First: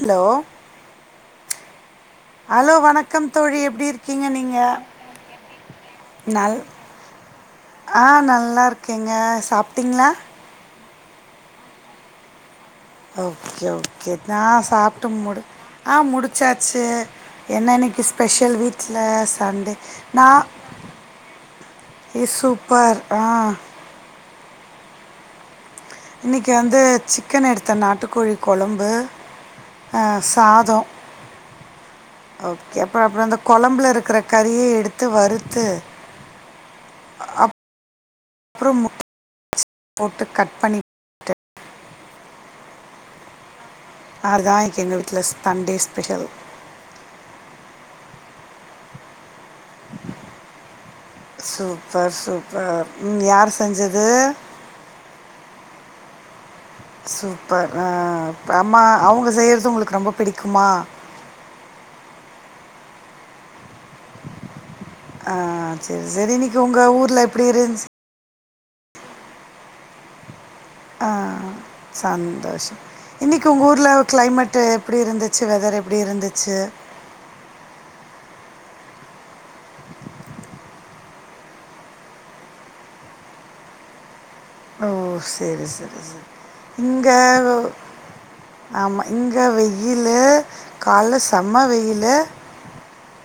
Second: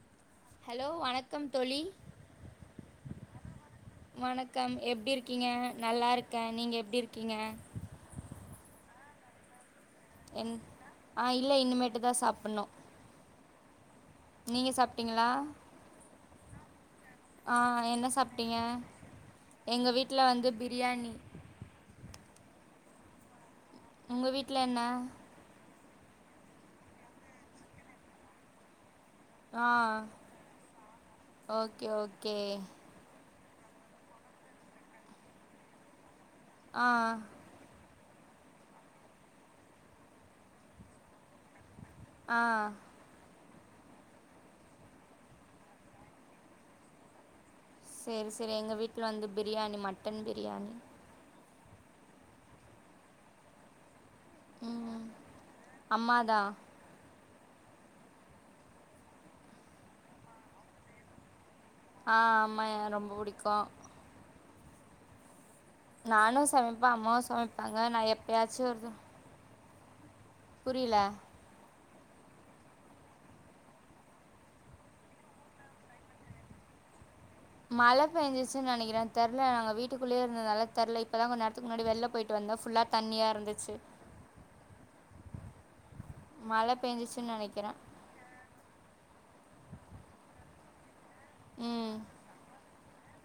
Hello hello வணக்கம் தோழி hello வணக்கம் தோழி எப்படி இருக் வணக்கம் எப்படி இருக்கீங்க நல்லா இருக்கேன் நல் நீங்க எப்டி இருக்கீங்க ஆ நல்லா இருக்கேங்க சாப்ட்டிங்ளா என் ஆ இல்ல இனிமேட்டுதான் சாப்டணும் ஓகே ஓகே நான் சாப்ட்டு சாப்ட்டீங்களா முடு ஆம் முடிச்சாச்சு ஆ என்ன இன்னைக்கு ஸ்பெஷல் சாப்ட்டீங்க வீட்ல சண்டே எங்க வீட்ல நான் வந்து பிரியாணி ஹே சூப்பர் ஆம் உங்க வீட்ல என்ன இன்னைக்கி வந்து சிக்கன் எடுத்த நாட்டுக்கோழி கொழம்பு ஆ அ சாதோ ஓகே அப்புற அப்புற அந்த கொழம்புல இருக்கிற கறிய்ய எடுத்து வறுத்து ஆ அப்புறோம் முட் [inaudible] போட்டு கட் பண்ணி ட்டு ஆ ஆறுதா இன்னைக் எங்க வீட்ல தண்டே ஸ்பெஷல் சேரி சேரி எங்க வீட்ல வந்து biryani mutton biryani super super ம் யாரு செஞ்சது ம் அம்மாதா சூப்பர் ஆ ப அம்மா அவ்ங்க செய்யறது உங்களுக்கு ரொம்ப பிடிக்குமா ஆம எ ரொம்ப புடிக்கு ஆ சரி சரி நானு இன்னைக்கு சமைப்பே உங்கள் அம்மாவு ஊரில் எப்படி இருந்துச்சு சமைப்பாங்க நா எப்பயாச்சு ஒரு த ஆ சந்தோஷம் இன்னைக்கு உங்க ஊருல கிளைமேட்டு் எப்படி இருந்துச்சு வெதரு எப்டி இருந்துச்சு மழ பெஞ்ச்சுன் நெனைக்கிறே தெர்ல நாங்க வீட்டுக்குள்ளயே இருந்தனால தெர்ல இப்பதா கொஞ்ச நேரத்துக்கு முன்னாடி வெள்ல போயிட்டு வந்தோ ஃபுல்லா தண்ணியா இருந்துச்சு ஓ சேரி சேரி சேரி மழ இங்க பெஞ்சிச்சுன்னு நெனைக்கிறே ஆமா இங்க வெயில்லு கால்ல செம்ம ம் வெய்யிலு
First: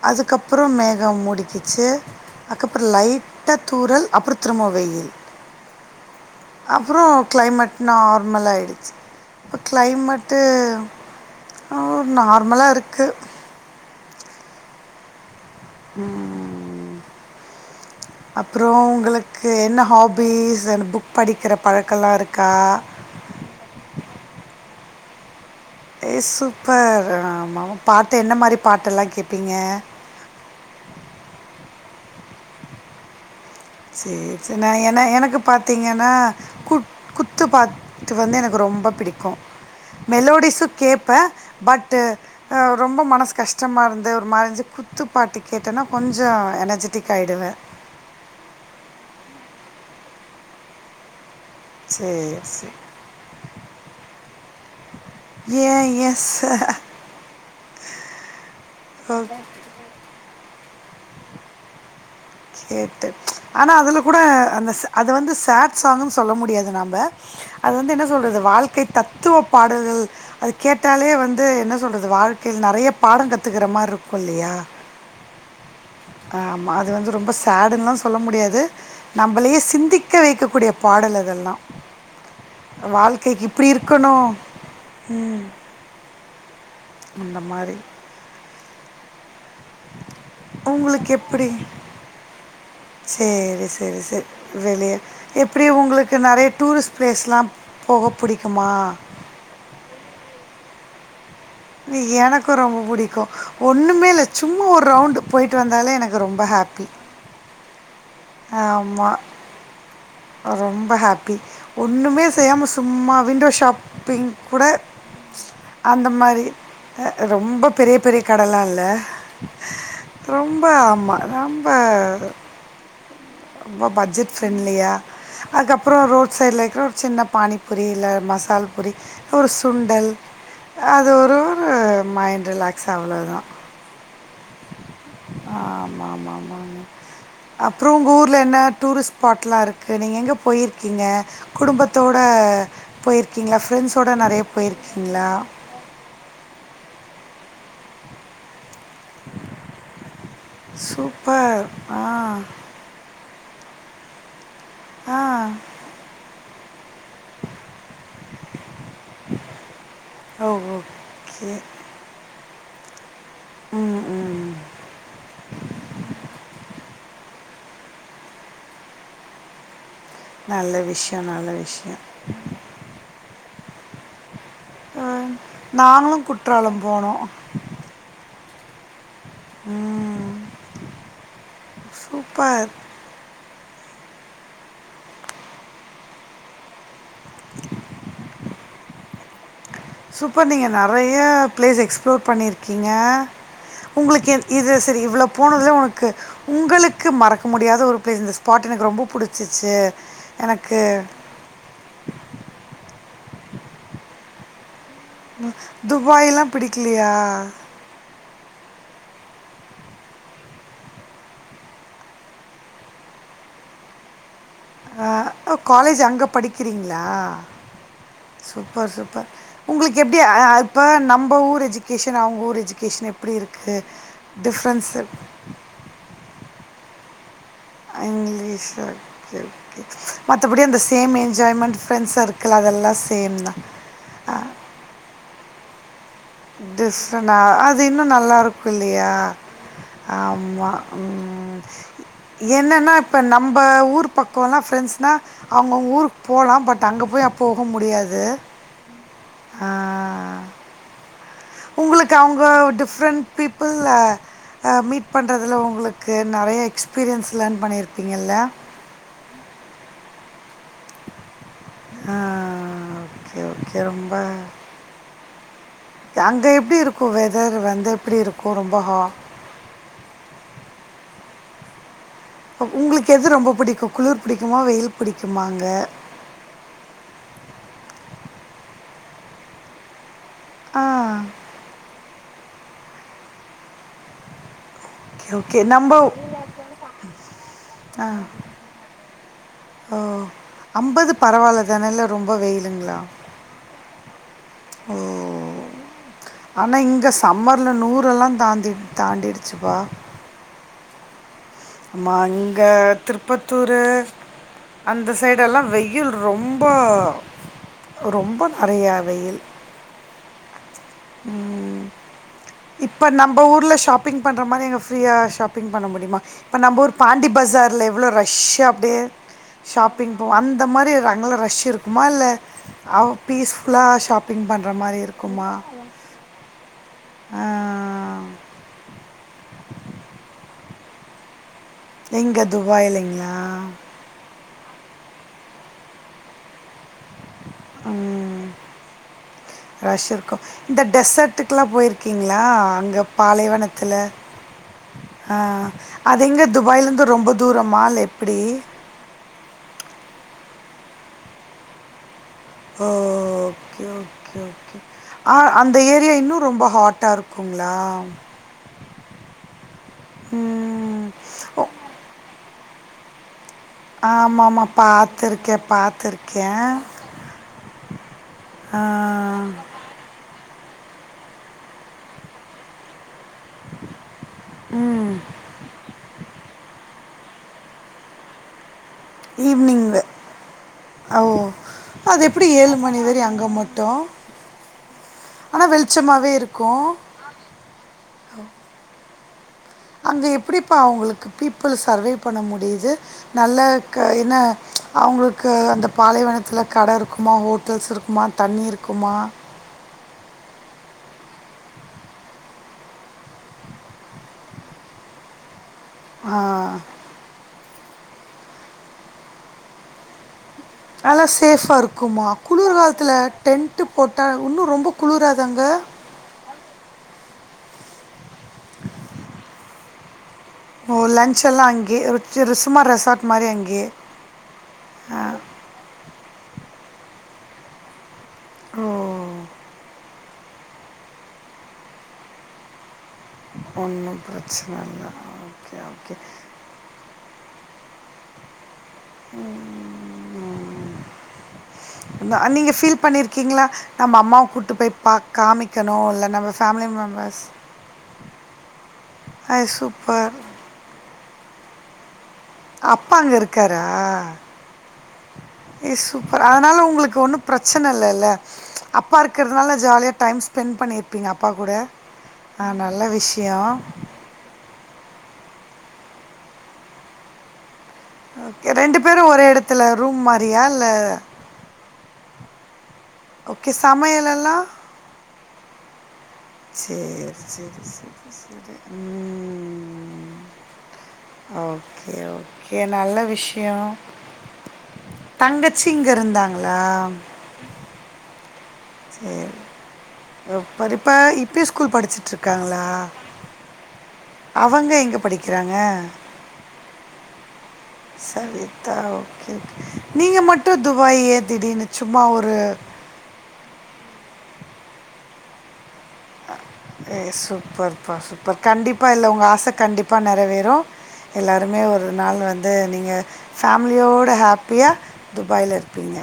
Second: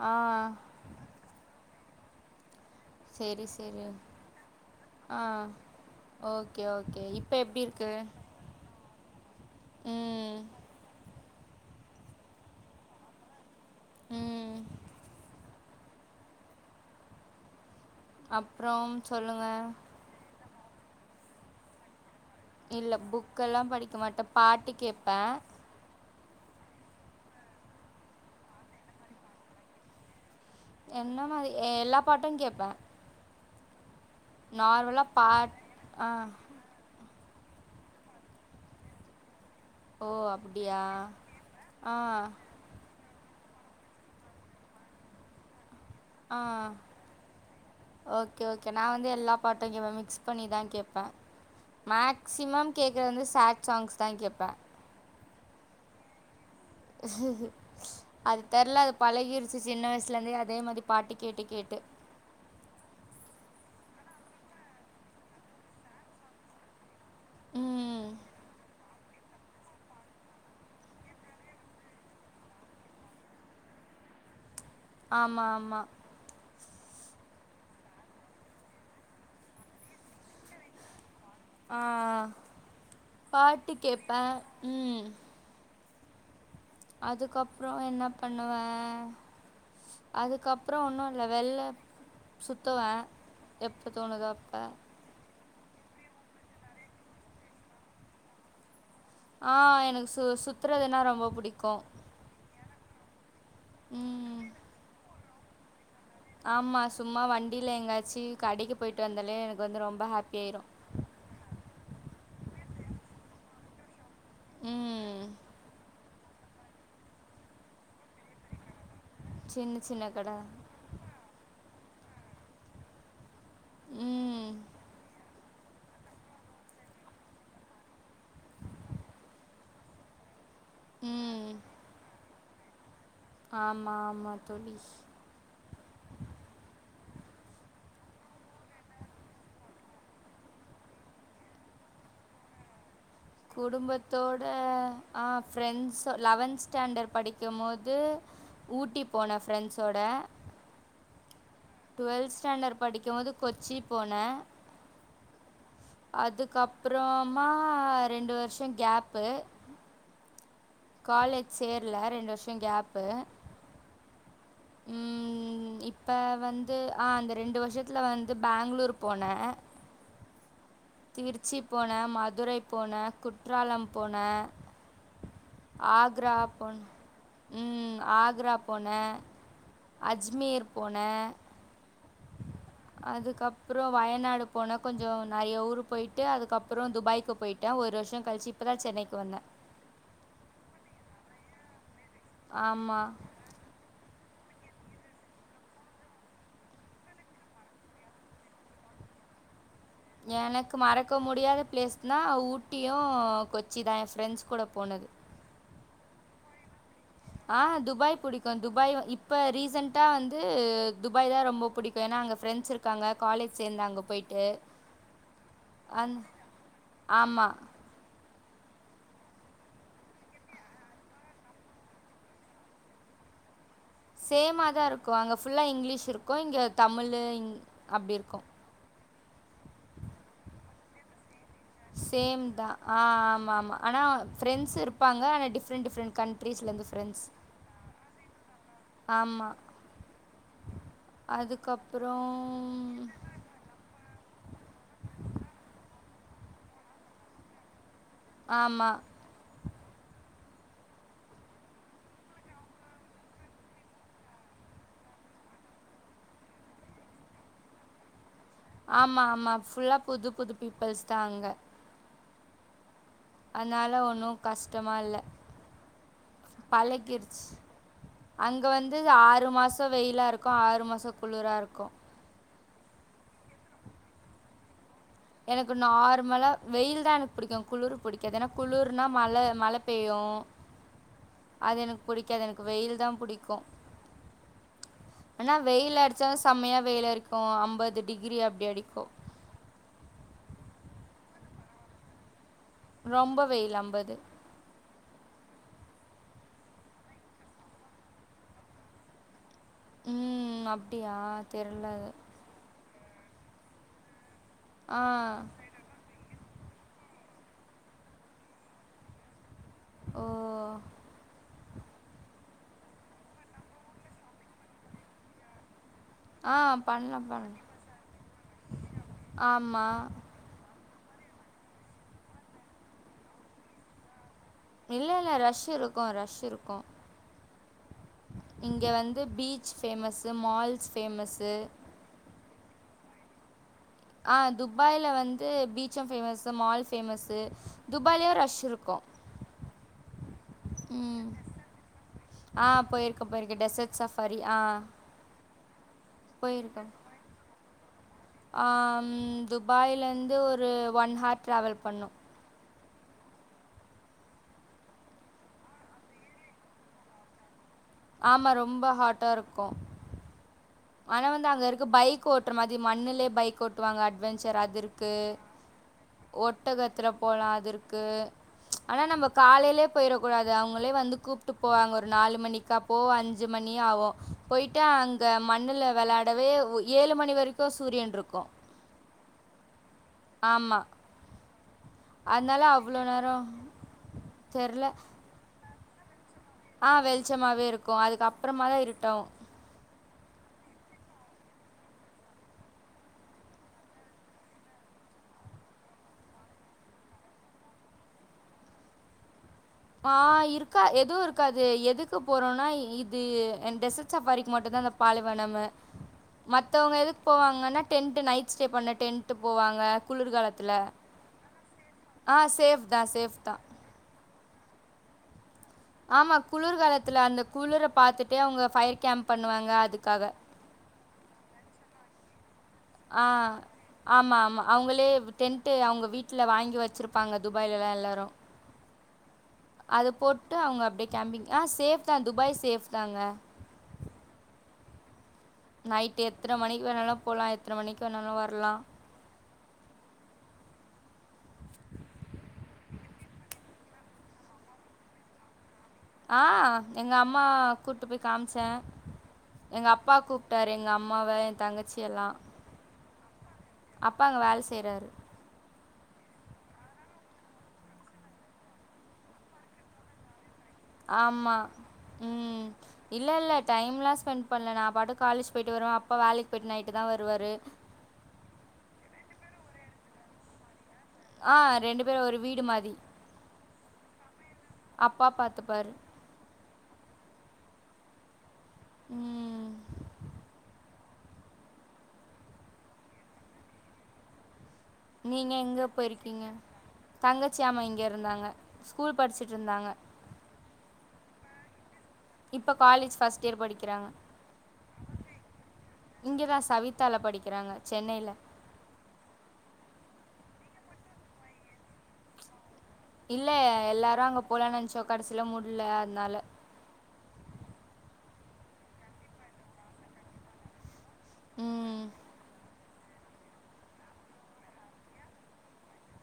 ஆ அதுக்கப்புறம் மேகம் முடிக்கிச்சு அதுக்கப்புற சேரி லைட்டா சேரி தூறல் அப்புற திரும்ம வெயில் ஆ ஓகே ஓகே அப்புறோ இப்ப எப்டி கிளைமேட் இருக்கு நார்மல ஆயிடுச்சு இப்ப ம் கிளைமெட்டு் நார்மலா இருக்கு ம் ம் அப்புறோ அப்றம் சொல்லுங்க உங்களுக்கு என்ன ஹாபிஸ் புக் படிக்கிற பழக்க எல்லா இருக் இல்ல புக்கெல்லா படிக்க மாட்டே பாட்டு கேப்பே ஏ சூப்பர் ஆமா பாட்டு என்ன மாரி பாட்டெல்லா கேப்பீங்க என்ன மாரி எல்லா பாட்டு கேப்பே சேர் சேர் நா என நார்மலா எனக்கு பாட் ஆ பாத்தீங்கன்னா குத் குத்து பாத் டு வந்து எனக்கு ரொம்ப பிடிக்கு ஓ மெலோடிஸு அப்டியா கேட்பே பட்டு ஆ அ ரொம்ப மனது கஷ்டமா இருந்து ஒரு மாரஞ்சு குத் குத்துப்பாட்டு கேட்டேன்னா கொஞ்சோ ஆ எனர்ஜட்டிக் ஆயிடுவே ஓகே ஓகே நா வந்து எல்லா பாட்டையு மிக்ஸ் பண்ணிதா கேப்பே சரி மேக்ஸிமம் சரி கேக்குறது வந்து சேட் சாங்ஸ்தா கேப்பே ஏ ஏ ச அது தெர்ல அது பழகிருச்சு சின்ன வயசுலேருந்தே அதே மாதிரி பாட்டு கேட்டு கேட்டு கேட்டு ஆனா அதுல கூட அந்த ச அது வந்து சேட் சாங்க்ன்னு சொல்ல முடியாதுங்க நம்ப அது வந்து என்ன ம் சொல்றது வாழ்க்கை தத்துவ பாடல்கள் அது கேட்டாலே வந்து என்ன சொல்றது வாழ்க்கையில் நறைய பாடங் கத்துக்கற மார்ருக்கு இல்லையா ஆமா ஆமா ஆமா அது வந்து ரொம்ப சேடுன்லா சொல்ல முடியாது நம்மளையே சிந்திக்க வைக்கக்கூடிய பாடல் அதெல்லா ஆ வாழ்க்கைக்கு இப்டி பாட்டு இருக்கணு கேப்பே ம் அதுக்கப்றோ மாரி. என்ன பண்ணுவே அது அதுக்கப்றோ ஒன்னு உங்களுக்கு இல்ல எப்டி? வெளில சுத்துவே சரி, எப்போ சரி, சரி. தோணுதோ அப்ப வெளிய எப்டி உங்களுக்கு நறையா டூரிஸ்ட் ப்ளேஸ்லா போக புடிக்குமா ஆ எனக்கு சு சுத்துறதுன்னா ரொம்ப புடிக்கு எனக்கு ரொம்ப பிடிக்கும் ஒன்னுமே இல்ல ம் சும்மா ஒரு ரவுண்டு போய்ட்டு வந்தாலே எனக்கு ரொம்ப ஆமா, ஹேப்பி சும்மா வண்டியில எங்காச்சு கடைக்கு போயிட்டு வந்தாலே எனக்கு வந்து ரொம்ப ஹேப்பியா ஆயிடு ரொம்ப ஹாப்பி. ஒண்ணுமே செய்யாம சும்மா விண்டோ ஷாப் இப்பயு கூட ம். அந்த மாதிரி ரொம்ப பெரிய பெரிய கடலா இல்ல சின்ன சின்ன கட. ரொம்ப ஆமா ரொம்ப ரொம்போ பட்ஜெட் ம். ஃப்ரெண்ட்லியா அதுக்கப்றோ ரோட் சைட்ல இருக்கிற ஒரு சின்ன பானிபூரி இல்ல மசால் பூரி ஒரு சுண்டல் அது ஒரு ம். மைண்ட் ரிலாக்ஸ் அவ்ளோதா ஆமா ஆமா தோழி ஆமா ஆமா ஆமா ஆமா அப்றோ உங்க ஊர்ல் என்ன டூரிஸ்ட் ஸ்பாட்டெலா இருக்கு நீங்க எங்க போயிருக்கீங்க குடும்பத்தோட போயிருக்கீங்களா ஃப்ரெண்ட்ஸோட நறைய குடும்பத்தோட ஆ போயிருக்கீங்களா ஃப்ரெண்ட்ஸ் லெவன்த் ஸ்டாண்டர்ட் படிக்கம் போது ஊட்டி போனே ஃப்ரெண்ட்ஸோட சூப்பர் டுவெல்த் ஆ ஸ்டாண்டர்ட் படிக்கம் போது கொச்சி போன ஆ அதுக்கப்புறமா ரெண்டு வருஷோ கேப்பு ஓ ஓகே காலேஜ் சேர்ல ரெண்டு வருஷோ கேப்பு ம் ம் ம் இப்ப வந்து ஆ அந்த ரெண்டு வருஷத்துல வந்து பேங்ளூர் போனே நல்லது திருச்சி போன மதுரை போன குற்றாலம் போன அ நாங்களு குற்றாலம் போனேன். போனோ ம் ஆக்ரா போனே அஜ்மீர் போனே சூப்பர் அதுக்கப்றோ வயநாடு போன கொஞ்சோ நறைய ஊர் போயிட்டு அதுக்கப்றோ துபாய்க் கு போயிட்டே ஒரு வருஷோ கழிச்சு இப்பதா சென்னைக்கு வந்தே சூப்பர் நீங்க நறைய பிளேஸ் எக்ஸ்ப்ளோர் பண்ணியிருக்கீங்க ஆமா. உங்களுக்கு என் இது சரி இவ்ளவு போனதுல உனக்கு உங்களுக்கு மறக்க முடியாத ஒரு பிளேஸ் இந்த ஸ்பாட் எனக்கு ரொம்ப பிடிச்சிச்சு எனக்கு மறக்க முட் முடியாத பிளேஸ்னா ஊட்டியு கொச்சி தா என் ஃப்ரெண்ட்ஸ் கூட போனது துபாய்ல்லா பிடிக்லையா ஆ துபாய் புடிக்கு துபாய் இப்போ ரீசெண்டட்டா வந்து துபாய் தா ரொம்ப பிடிக்கு ஏன்னா அங்க ஃப்ரெண்ட்ஸ் இருக் இருக்காங்க காலேஜ் சேர்ந்தே அங்க போய்ட்டு அ ஓகாலேஜ் அங்க படிக்கிறீங்களா ஆமா சூப்பர் சூப்பர் உங்களுக்கு எப்டி ஆ இப்போ நம்ப ஊர் எஜுகேஷன் அவங்க ஊர் எஜுகேஷன் எப்பிடி இருக்கு சேமாதா டிஃப்ரென்ஸ் இருக்கு அங்க ஃபுல்லா இங்கிலீஷ் இருக்கு இங்க தமிழு இங் அ அப்டி இருக்கும் இங்கிலீஷு ஓகே ஓகே மத்தபடி அந்த same enjoyment friend same circle தான் அதெல்லா ஆ ஆமா சேம்தா ஆமா ஆனா ஃப்ரெண்ட்ஸ் இருப்பாங்க ஆனா டிஃப்ரெண்ட் டிஃப்ரெண்ட் கண்ட் டிஃப்ரெண்டா அது இன்னு நல்லா இருக்கு இல்லையா ஆமா ஆமா ம் அதுக்கப்புறம் என்னன்னா இப்ப நம்ப ஊர் பக் கோல்லா ஃப்ரெண்ட்ஸ்னா அவங்கவுங்க ஊருக்கு போலா பட் அங்க போய் ஆ போக முடியாது ஆமா ஆ உங்களுக்கு அவங்க டிஃப்ரெண்ட் பீப்புள் ஆ ஆ மீட் பண்றதுல உங்களுக்கு நெறைய எக்ஸ்பீரியன்ஸ் லேர்ன் பண்ணியிருப்பீங்கல்ல ஆமா ஆமா ஃபுல்லா புது புது பீப்பிள்ஸ்தா அங்க ஆ ஓகே ஓகே அதனால ரொம்ப ஒன்றும் கஷ்டமா இல்ல க அங்க எப்டி இருக்கு வெதர் வந்து எப்பிடி இருக்கு ரொம்ப ஹா ந்து இது ஆறு மாசோ வெயிலா இருக்கு ஆறு மாசோ குளுரா இருக்கு அ உங்களுக்கு எது ரொம்ப புடிக்கு குளுர் புடிக்குமா வெயில் பிடிக்குமாங்க எனக்கு நார்மலா வெயில்தா எனக்கு புடிக்கு குளுரு புடிக்காது ஏன்னா குளுர்னா மழ மழ பெய்யு ஆ அது எனக்கு புடிக்காது எனக்கு வெயில்தா புடிக்கு ஓகே ஆனா ஓகே வெயில் நம்ம அடிச்சாலு செம்மையா வெயிலா இருக்கு அம்பது ஆ டிகிரி அப்டி அடிக்கு ஓ அம்பது பரவால்லதான இல்ல் ரொம்ப வெயிலுங்களா ரொம்ப வெயிலு அம்பது ஓ ஆனா இங்க சம்மர்ல நூரெல்லா தாண்டி தாண்டிடுச்சுப்பா ம் அப்டியா ஆமா இங்க திருப்பத்தூரு ஆ அந்த சைடு எல்லா வெ யில் ரொம்போ ரொம்பொ நெறையா வெயில் ஓ இப்ப நம்ப ஊர்ல ஷாப்பிங் பண்ற மாரி அங்க ஃப்ரீயா ஷாப்பிங் பண்ண முடியுமா ஆ இப்ப நம்ப ஊர் பண்ணலாம் பாண்டி பண்ணலாம் பசார்ல எவ்ளோ ரஷ்ஷா அப்டியே ஆமாம் ஷாப்பிங் போவோ அந் த மாரி அங்கல்லா ரஷ்ஷு இருக்குமா இல்ல அவ் பீஸ்ஃபுல்லா ஷாப்பிங் பண் இல்ல இல்ல ரஷ் இருக்கு ரஷ் இருக்கு ஆ இங்க வந்து பீச் ஃபேமஸு மால்ஸ் ஃபேமஸ்ஸு எங்க துபாய்லிங்ளா ஆ துபாய்ல வந்து பீச்சு ஃபேமஸு மால்ஸ் ஃபேமஸு துபாயிலயு ம் ரஷ் இருக்கு ரஷ் இருக்கு இந்த டெஸ்ஸர்ட்டுக்கெல்லா போயிருக்கீங்களா அங்க பாலைவனத்துல பரி ஆ ஆ அது எங்க துபாய்ல இருந்து ரொம்ப தூரமா இல்ல எப் அம் துபாயிலேர்ந்து ஒரு ஒன் ஹார் ட்ராவல் பண்ணணு ஓ ஓகே ஓகே ஓகே ஆ அந்த ஏரியா இன்னு ரொம்ப ஹாட்டா இருக்குங்களா ஆமா ரொம்ப ஹாட்டா இருக்கு உ ஆனா வந்து அங்க இருக்கு பைக் ஓட்டுற மாதிரி மண்ணுலயே பைக் ஓட் விட்டுவாங்க ஆமாம் அட்வெஞ்சர் ஆமாம் அது இருக்கு பார்த்துருக்கேன் பார்த்துருக்கேன் ஓட்டகத்துல போலா அது இருக்கு ஆனா நம்ம காலைலே போயிர கூடாது அவங்களே வந்து கூப்ட்டு போவாங்க ஒரு நாலு மணிக்கு ஸப்போ அஞ்சு மணி ஆகு போயிட்டு அங்க மண்ணுல விளையாடவே ஏழு மணி வரைக்கு சூரியன் இருக்கு ஈவ்னிங்ல ஆமா ஓ அது எப்படி அதனால ஏழு மணி அவ்ளோ வரை நேரம் அங்க மட்டு தெர்ல. ஆனா வெளிச்சமாவே இருக் ஆ வெளிச்சமாவே இருக்கு அதுக்கு அப்புறமா தா இருட்டோ அங்க எப்படிப்பா அவங்களுக்கு பீப்புள் சர்வைவ் பண்ண முடியுது நல்ல க என்ன அவங்களுக்கு அந்த பாலைவனத்தில கடை இருக்குமா ஹோட்டல்ஸ் இருக்குமா தண்ணி இருக்குமா ஆ இருக்கா எதுவு இருக்காது எதுக்கு போறோம்னா இது என் டெஸர்ட் ஸஃபாரிக்கு மட்டும்தா அந்த பாலைலனமு ஆ, மத்தவங்க எதுக் போவாங்கன்னா டென்ட் நைட் ஸ்டே பண்ண டென்டு போவாங்க குளிர்காலத்தில நல்லா ஸேஃபா இருக்குமா குளிர் தான் காலத்தில சேஃப் தான். டென்ட் போட்டா இன்னு ரொம்ப குளிராதாங்க ஆமா குளிர் காலத்துல அந்த குளிர பாத்துுட்டே அவங்க ஃபயர் கேம்ப் பண்ணுவாங்க அதுக்காக ஓ லன்ச்ல்லா அங்கயே சும்மா ஆ ரெஸார்ட் மாரி அங்கயே ஆமா ஆமா அவங்களே டென்ட் அவங்க வீட்டுல வாங்கி வச்சிருப்பாங்க துபாய்லலா எல்லாரு ஓ அத போட்டு அவங்க அப்படியே கேம்பிங் ஆ ஸேஃப் தா துபாய் ஸேஃப் தாங்க ஒன்னு பிரச்சன இல்ல நைட் எத்தன மணிக்கு வேணாலு போலா எத்தன மணிக்கு வேணாலு வரலா உ த நீங்க ஃபீல் பண்ணிருக்கீங்களா நம்ம அம்மாவ கூட்டு போய் பாக் காமிக் ஆ எங்க அம்மா குட் ட்டு போய் காமிச்சே அது எங்க அப்பா சூப்பர். கூப்ட்டாரு எங்க அம்மாவ எ தங்கச்சியல்லா அப்பா அங்க இருக்காரா கால் செய்றாரு இ சூப்பர் அதனா உங்களுக்கு ஒன்னு பிரச்சன இல்லைல அப்பா இருக்கிறதுனால ஜாலியா டைம்ஸ் ஆமா உ ஆ நல்ல இல்ல இல்ல விஷயம். டைம்லா ஸ்பெண்ட் பண்ணல நா பாட்டு காலேஜ் போயிட்டு வருவே அப்பா வேலைக்கு போயிட் நைட்டு தா வருவாரு ஓகே ரெண்டு பேரு ஒரே எடத்துல ரூம் மாரியா இல்ல ஆ ரெண்டு பேரு ஒரு வீடு மாரி ஓகே சமயலெல்லா அப்பா பாத்துப்பாரு சேரி சேரி சேரி சேரி உ ம் ஓகே ஓகே நல்ல விஷயோ நீங்கள் தங்கச்சிங்க இருந்தாங்களா ச்சி ஆமா இங்க இருந்தாங்க ஸ்கூல் படிச்சிட்ருந்தாங்க ப்பருப்பா இப்பயே ஸ்கூல் படிச்ச இப்போ ட்ருக்காங்களா காலேஜ் ஃபஸ்ட் இயர் படிக்கிறாங்க அவங்க எங்க படிக்கிறாங்க இங்கே தா சவிதாவால படிக்கிறாங்க சென்னையில சவிதா ஓகே ஓகே நீங்க மட்டு துபாயே திடீனு சும்மா ஒரு இல்ல எல்லாரு அங்க போலாம்னு நெனைச்சோம் கடைசியில முடில அதனால ஏ சூப்பர்ப்பா சூப்பர் கண்டிப்பா இல்ல உங்க ஆச கண்டிப்பா நெறவேறு எல்லாருமே ம் ஒரு நாள் வந் து நீங்க ஃபேமிலியோடு ஹேப்பியா துபாயில இருப்பீங்க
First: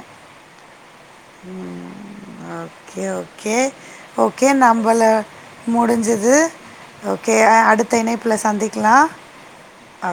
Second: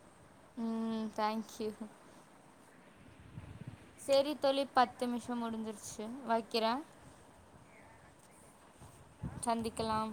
ம் தேங்க்யூ ஓகே ஓகே சரி ஓகே தோழி நம்பள பத்து நிமிஷம் முடிஞ்சிருச்சு முடிஞ்சது வைக்கிறேன் ஓகே அடுத்த இணைப்புல சந்திக்கலா சந்திக்கலாம்